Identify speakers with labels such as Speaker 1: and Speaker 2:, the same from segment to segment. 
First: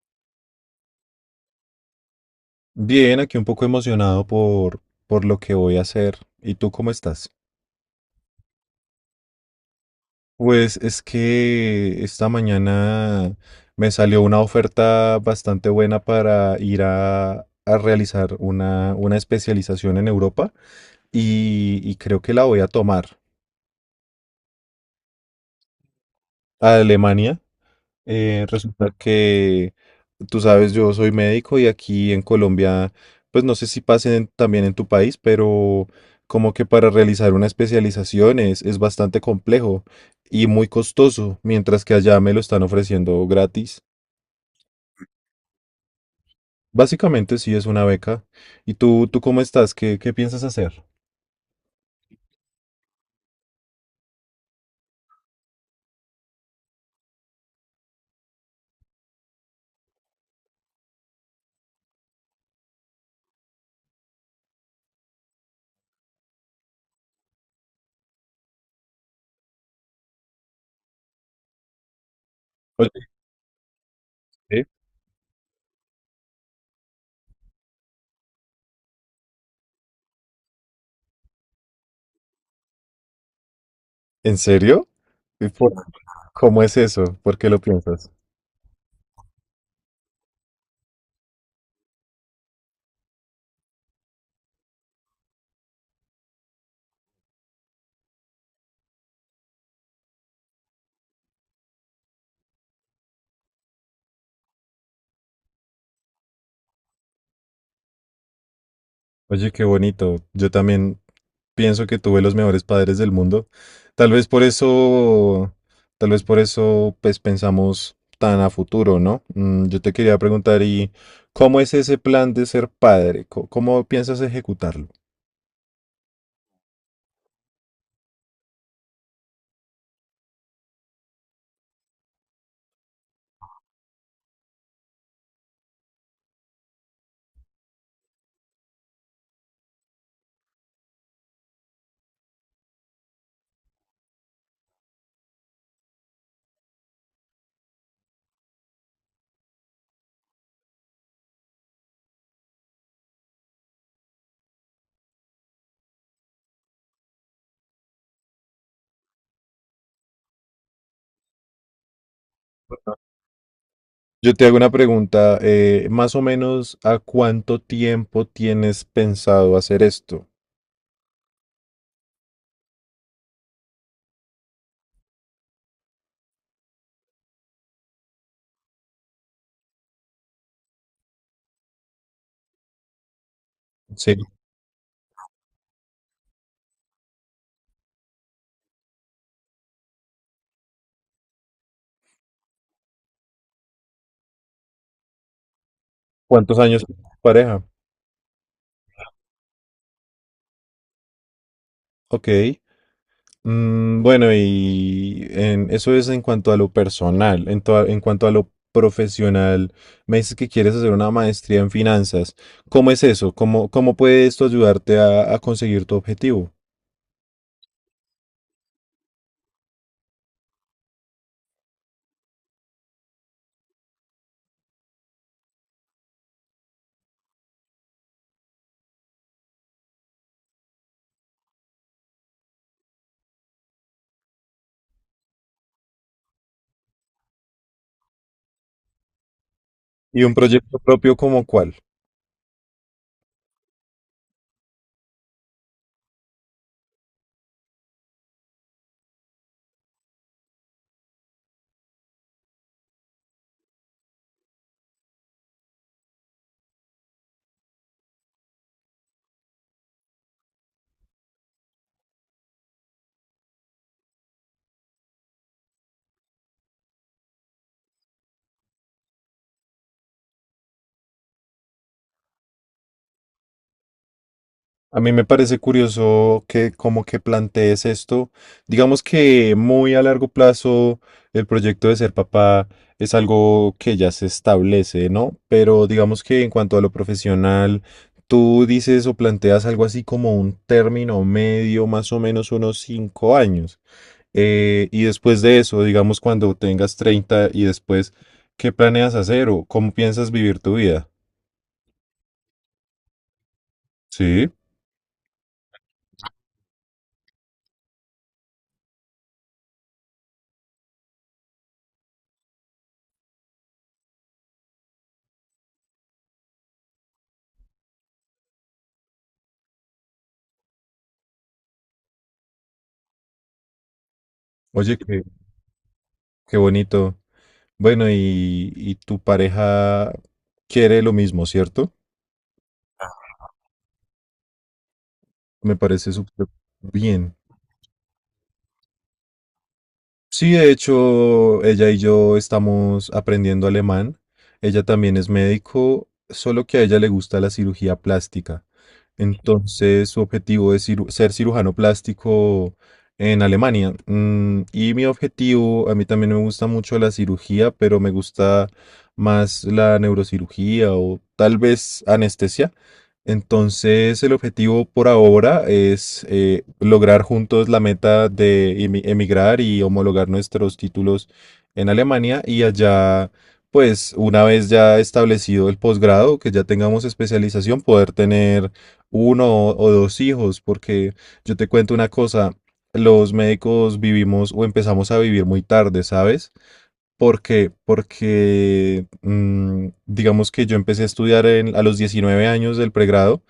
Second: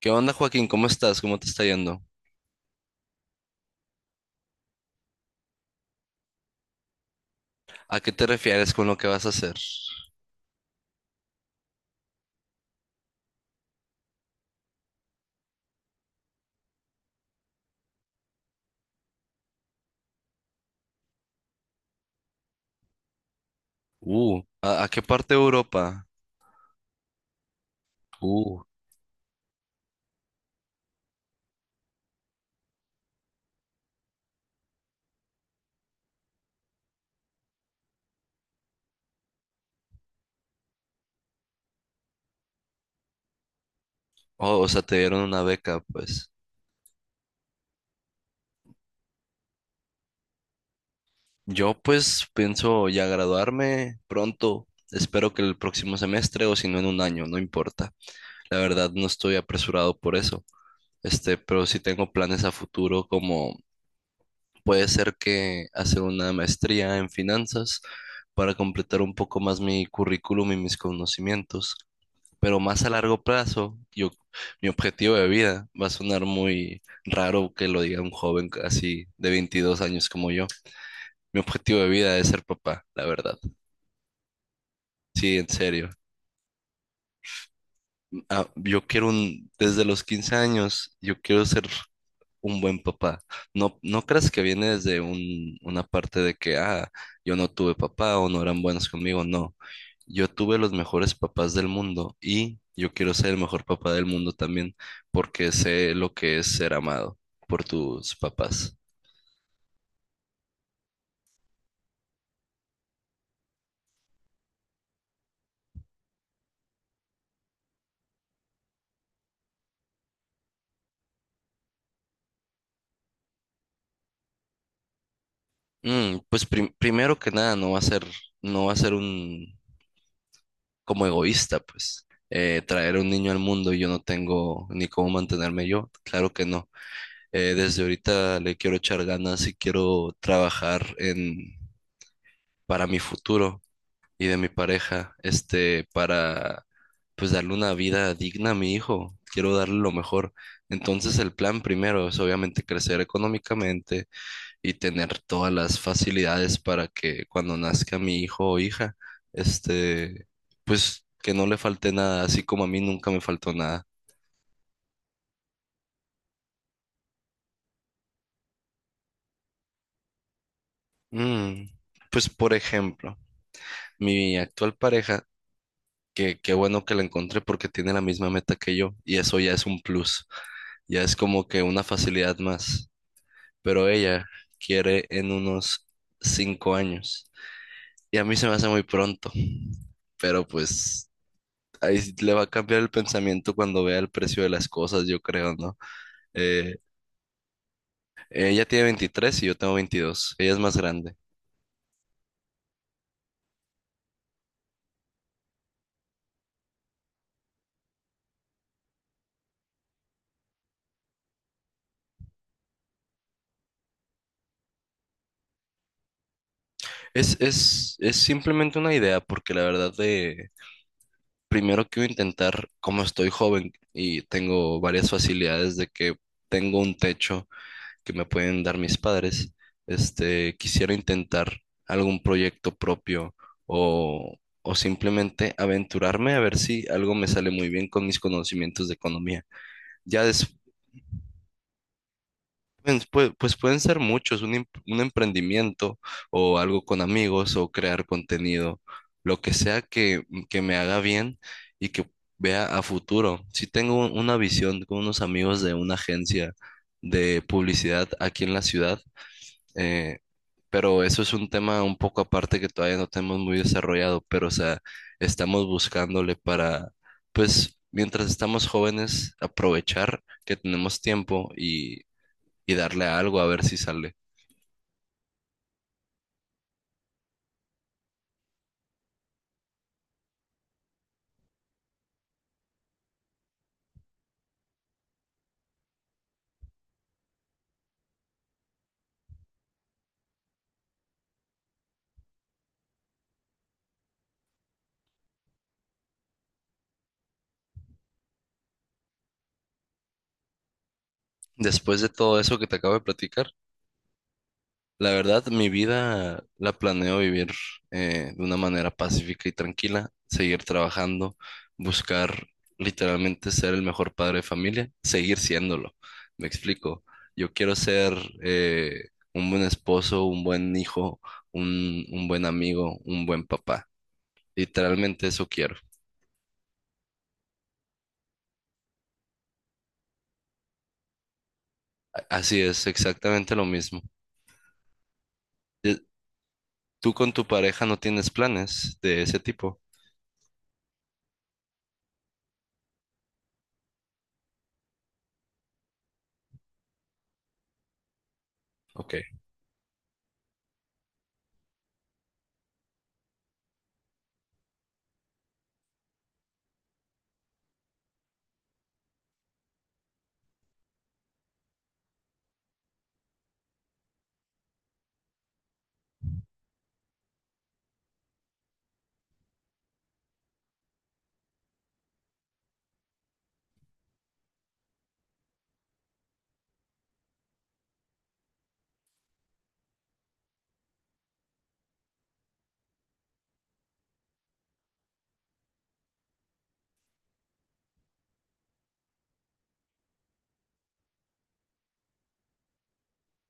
Speaker 1: ¿Qué onda, Joaquín? ¿Cómo estás? ¿Cómo te está yendo?
Speaker 2: Bien, aquí un poco emocionado por lo que voy a hacer. ¿Y tú cómo estás?
Speaker 1: ¿A qué te refieres con lo que vas a hacer?
Speaker 2: Pues es que esta mañana me salió una oferta bastante buena para ir a realizar una especialización en Europa y creo que la voy a tomar
Speaker 1: ¿A qué parte de Europa?
Speaker 2: a Alemania.
Speaker 1: Uh,
Speaker 2: Resulta que, tú sabes, yo soy médico y aquí en Colombia, pues no sé si pasen también en tu país, pero como que para realizar una especialización es bastante complejo y muy costoso, mientras que allá me lo están ofreciendo gratis.
Speaker 1: oh, o sea, te dieron una beca, pues.
Speaker 2: Básicamente sí es una beca. ¿Y tú cómo estás? ¿Qué piensas hacer?
Speaker 1: Yo, pues, pienso ya graduarme pronto. Espero que el próximo semestre o si no en un año, no importa. La verdad, no estoy apresurado por eso. Este, pero sí tengo planes a futuro como puede ser que hacer una maestría en finanzas para completar un poco más mi currículum y mis conocimientos. Pero más a
Speaker 2: Oye,
Speaker 1: largo plazo, yo,
Speaker 2: ¿qué?
Speaker 1: mi objetivo de vida va a sonar muy raro que lo diga un joven así de 22 años como yo. Mi objetivo de vida es ser papá, la verdad.
Speaker 2: ¿En serio?
Speaker 1: Sí, en
Speaker 2: ¿Y por-
Speaker 1: serio.
Speaker 2: ¿Cómo es eso? ¿Por qué lo piensas?
Speaker 1: Ah, yo quiero un, desde los 15 años, yo quiero ser un buen papá. No, no creas que viene desde un, una parte de que, ah, yo no tuve papá o no eran buenos conmigo. No, yo tuve los mejores papás del mundo y yo quiero ser el mejor papá del mundo también porque sé lo que es ser amado por tus papás.
Speaker 2: Oye, qué bonito. Yo también pienso que tuve los mejores padres del mundo. Tal vez por eso, Tal vez por eso, pues pensamos tan a futuro, ¿no? Mm, yo te quería preguntar, ¿y cómo es ese plan de ser padre? ¿Cómo piensas ejecutarlo?
Speaker 1: Pues primero que nada, no va a ser un como egoísta, pues. Traer un niño al mundo y yo no tengo ni cómo mantenerme yo, claro que no. Desde ahorita le quiero echar ganas y quiero trabajar en, para mi futuro y de mi pareja, este, para pues darle una vida digna a mi hijo. Quiero darle lo mejor. Entonces el plan primero es obviamente crecer económicamente y tener todas las facilidades para que cuando nazca mi hijo o hija, este, pues que no le falte nada, así como a mí nunca me faltó nada.
Speaker 2: Yo te hago una pregunta, más o menos, ¿a cuánto tiempo tienes pensado hacer esto?
Speaker 1: Mm, Pues por ejemplo, mi actual pareja que qué bueno que la encontré porque tiene la misma meta que yo y eso ya es un plus, ya es como que una facilidad más. Pero
Speaker 2: Sí.
Speaker 1: ella quiere en unos 5 años y a mí se me hace muy pronto, pero pues ahí sí le va a cambiar el pensamiento cuando vea el precio de las cosas, yo creo, ¿no?
Speaker 2: ¿Cuántos
Speaker 1: Eh,
Speaker 2: años tienes pareja?
Speaker 1: ella tiene 23 y yo tengo 22, ella es más grande.
Speaker 2: Ok. Mm, bueno, eso es en cuanto a lo personal. En cuanto a lo profesional, me dices que quieres hacer una maestría en finanzas. ¿Cómo es eso? ¿Cómo, ¿cómo puede esto ayudarte a conseguir tu objetivo?
Speaker 1: Es simplemente una idea porque la verdad de primero quiero intentar, como estoy joven y tengo varias facilidades de que tengo un techo que me pueden dar mis padres, este, quisiera intentar algún proyecto propio o, o simplemente aventurarme a ver si algo me sale muy bien con mis conocimientos de economía.
Speaker 2: ¿Y
Speaker 1: Ya
Speaker 2: un proyecto propio como cuál?
Speaker 1: pues, pues pueden ser muchos, un, un emprendimiento o algo con amigos o crear contenido, lo que sea que me haga bien y que vea a futuro. Si tengo una visión con unos amigos de una agencia de publicidad aquí en la ciudad, eh, pero eso es un tema un poco aparte que todavía no tenemos muy desarrollado, pero o sea, estamos buscándole para, pues, mientras estamos jóvenes, aprovechar que tenemos tiempo y darle a algo a ver si sale.
Speaker 2: A mí me parece curioso que como que plantees esto. Digamos que muy a largo plazo el proyecto de ser papá es algo que ya se establece, ¿no? Pero digamos que en cuanto a lo profesional, tú dices o planteas algo así como un término medio, más o menos unos 5 años. Y después de eso, digamos cuando tengas 30 y después, ¿qué planeas hacer o cómo piensas vivir tu vida?
Speaker 1: Después de todo eso que te acabo de platicar,
Speaker 2: Sí.
Speaker 1: la verdad, mi vida la planeo vivir de una manera pacífica y tranquila, seguir trabajando, buscar literalmente ser el mejor padre de familia, seguir siéndolo. Me explico. Yo quiero ser eh, un buen esposo, un buen hijo, un buen amigo, un buen papá.
Speaker 2: Oye,
Speaker 1: Literalmente eso quiero.
Speaker 2: qué bonito. Bueno, y tu pareja quiere lo mismo, ¿cierto?
Speaker 1: A- Así es, exactamente lo mismo.
Speaker 2: Me
Speaker 1: Eh,
Speaker 2: parece súper
Speaker 1: ¿Tú con
Speaker 2: bien.
Speaker 1: tu pareja no tienes planes de ese tipo?
Speaker 2: Sí, de hecho, ella y yo estamos aprendiendo alemán. Ella también es médico, solo que a ella le gusta la cirugía plástica.
Speaker 1: Ok.
Speaker 2: Entonces, su objetivo es ser cirujano plástico en Alemania. Mm, y mi objetivo, a mí también me gusta mucho la cirugía, pero me gusta más la neurocirugía o tal vez anestesia. Entonces, el objetivo por ahora es lograr juntos la meta de emigrar y homologar nuestros títulos en Alemania, y allá, pues, una vez ya establecido el posgrado, que ya tengamos especialización, poder tener uno o dos hijos, porque yo te cuento una cosa, los médicos vivimos o empezamos a vivir muy tarde, ¿sabes? Porque digamos que yo empecé a estudiar a los 19 años del pregrado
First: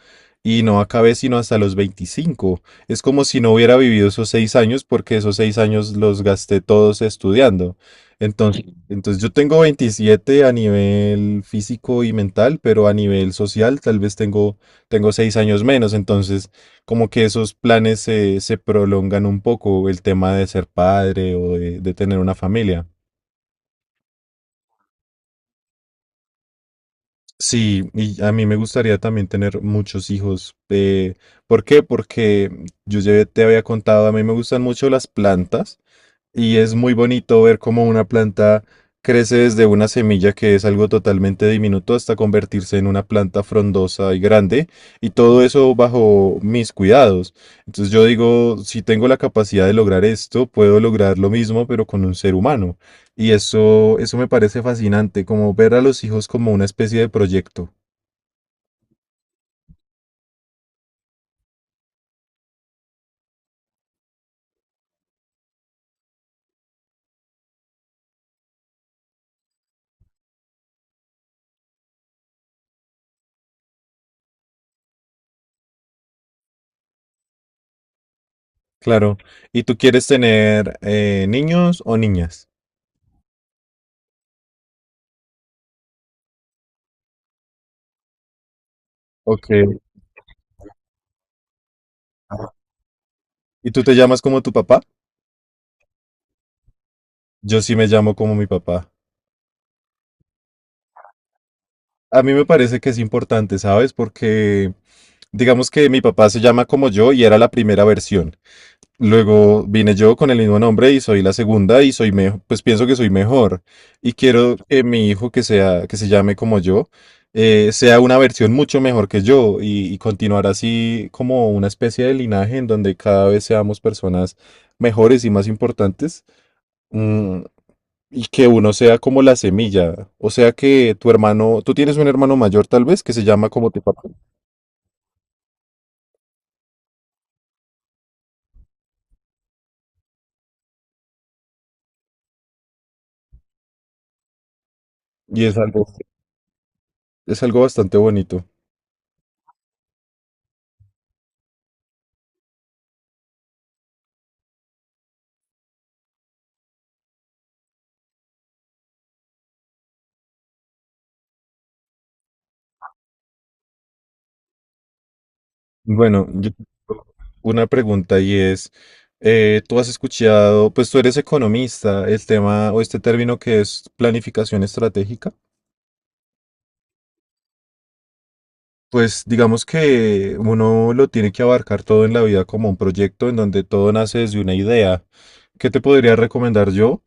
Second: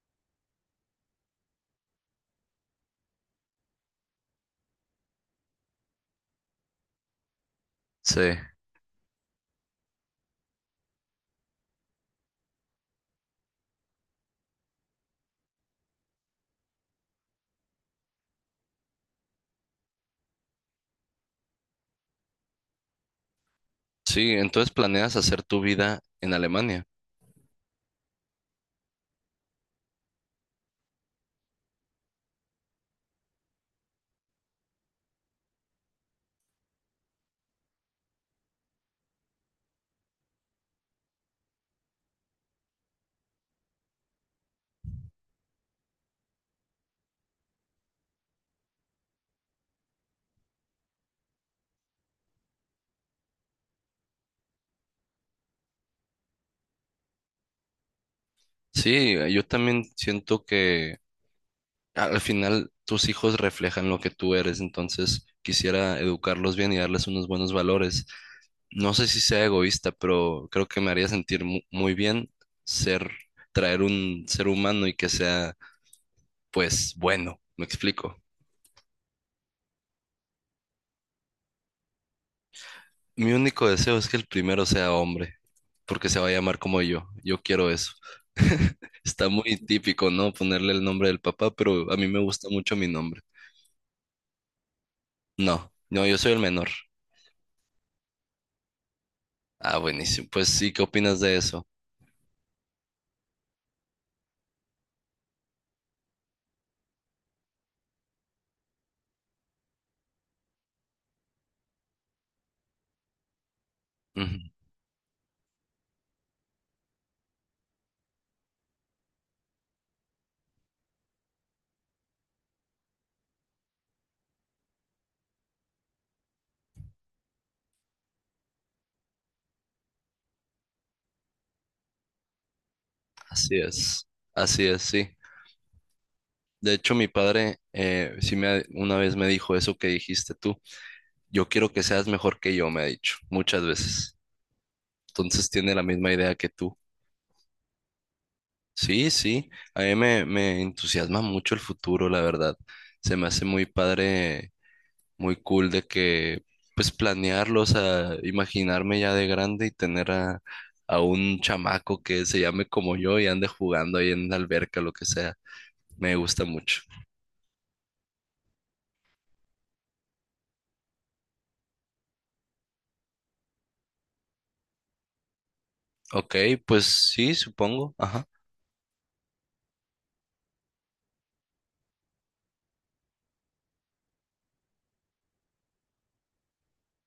Speaker 2: y no acabé sino hasta los 25. Es como si no hubiera vivido esos 6 años, porque esos seis años los gasté todos estudiando.
Speaker 1: Sí.
Speaker 2: Entonces, sí, entonces yo tengo 27 a nivel físico y mental, pero a nivel social tal vez tengo 6 años menos. Entonces, como que esos planes se prolongan un poco, el tema de ser padre o de tener una familia.
Speaker 1: Sí, entonces planeas hacer tu vida en Alemania.
Speaker 2: Sí, y a mí me gustaría también tener muchos hijos. ¿Por qué? Porque yo ya te había contado, a mí me gustan mucho las plantas. Y es muy bonito ver cómo una planta crece desde una semilla que es algo totalmente diminuto hasta convertirse en una planta frondosa y grande, y todo eso bajo mis cuidados. Entonces yo digo, si tengo la capacidad de lograr esto, puedo lograr lo mismo, pero con un ser humano. Eso me parece fascinante, como ver a los hijos como una especie de proyecto.
Speaker 1: Sí, yo también siento que al final tus hijos reflejan lo que tú eres, entonces quisiera educarlos bien y darles unos buenos valores. No sé si sea egoísta, pero creo que me haría sentir muy bien ser, traer un ser humano y que sea, pues, bueno, me explico.
Speaker 2: Claro. ¿Y tú quieres tener niños o niñas?
Speaker 1: Mi único deseo es que el primero sea hombre, porque se va a llamar como yo. Yo quiero eso. Está
Speaker 2: Ok.
Speaker 1: muy típico, ¿no? Ponerle el nombre del papá, pero a mí me gusta mucho mi nombre.
Speaker 2: ¿Y tú te llamas como tu papá?
Speaker 1: No, yo soy el menor.
Speaker 2: Yo sí me llamo como mi papá.
Speaker 1: Ah, buenísimo. Pues sí, ¿qué opinas de eso?
Speaker 2: A mí me parece que es importante, ¿sabes? Porque digamos que mi papá se llama como yo y era la primera versión. Luego vine yo con el mismo nombre y soy la segunda y soy mejor, pues pienso que soy mejor. Y
Speaker 1: Ujú,
Speaker 2: quiero que mi hijo que sea, que se llame como yo, sea una versión mucho mejor que yo y continuar así como una especie de linaje en donde cada vez seamos personas mejores y más importantes. Mm, y que uno sea como la semilla. O sea que tu hermano, tú tienes un hermano mayor tal vez que se llama
Speaker 1: así
Speaker 2: como tu papá.
Speaker 1: es, así es, sí. De hecho, mi padre sí una vez me dijo eso que dijiste tú. Yo quiero que seas mejor que yo, me ha dicho muchas veces.
Speaker 2: Y
Speaker 1: Entonces
Speaker 2: es
Speaker 1: tiene la
Speaker 2: algo,
Speaker 1: misma idea que tú.
Speaker 2: es algo bastante bonito.
Speaker 1: Sí, sí. A mí me, me entusiasma mucho el futuro, la verdad. Se me hace muy padre, muy cool de que, pues planearlo, o sea, imaginarme ya de grande y tener a un chamaco que se llame como yo y ande jugando ahí en la alberca, lo que sea. Me
Speaker 2: Bueno,
Speaker 1: gusta
Speaker 2: yo-
Speaker 1: mucho.
Speaker 2: una pregunta y es, tú has escuchado, pues tú eres economista, el tema o este término que es planificación estratégica.
Speaker 1: Ok, pues sí, supongo. Ajá.
Speaker 2: Pues digamos que uno lo tiene que abarcar todo en la vida como un proyecto en donde todo nace desde una idea. ¿Qué te podría recomendar yo?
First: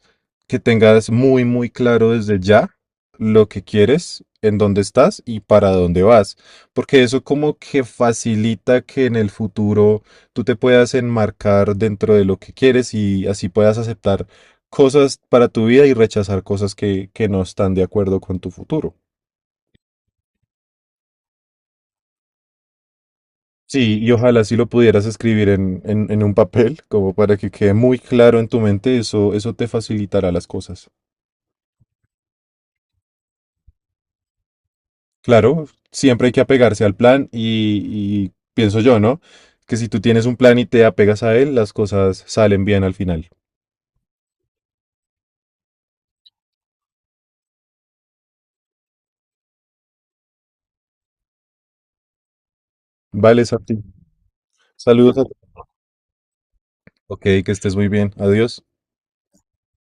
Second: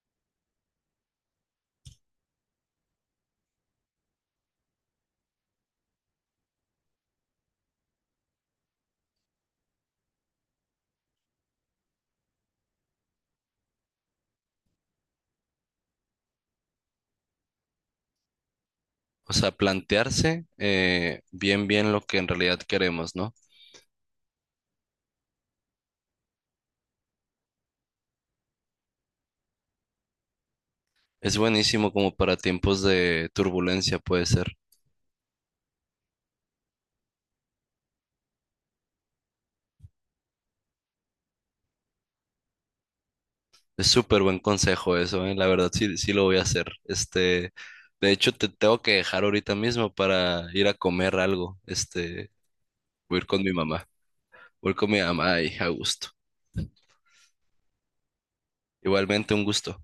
Speaker 2: Que tengas muy claro desde ya lo que quieres, en dónde estás y para dónde vas. Porque eso como que facilita que en el futuro tú te puedas enmarcar dentro de lo que quieres y así puedas aceptar cosas para tu vida y rechazar cosas que no están de acuerdo con tu futuro.
Speaker 1: O sea, plantearse bien, bien lo que en realidad queremos, ¿no?
Speaker 2: Sí, y ojalá si lo pudieras escribir en un papel, como para que quede muy claro en tu mente, eso te facilitará las cosas.
Speaker 1: Es buenísimo como para tiempos de turbulencia, puede ser.
Speaker 2: Claro, siempre hay que apegarse al plan y pienso yo, ¿no? Que si tú tienes un plan y te apegas a él, las cosas salen bien al final.
Speaker 1: Es súper buen consejo eso, ¿eh? La verdad sí, sí lo voy a hacer. Este, de hecho, te tengo que dejar ahorita mismo para ir a comer algo. Este, voy a ir con
Speaker 2: Vale,
Speaker 1: mi
Speaker 2: Santi.
Speaker 1: mamá. Voy a ir con mi
Speaker 2: Saludos a ti.
Speaker 1: mamá y a gusto.
Speaker 2: Ok, que estés muy bien. Adiós.
Speaker 1: Igualmente, un gusto.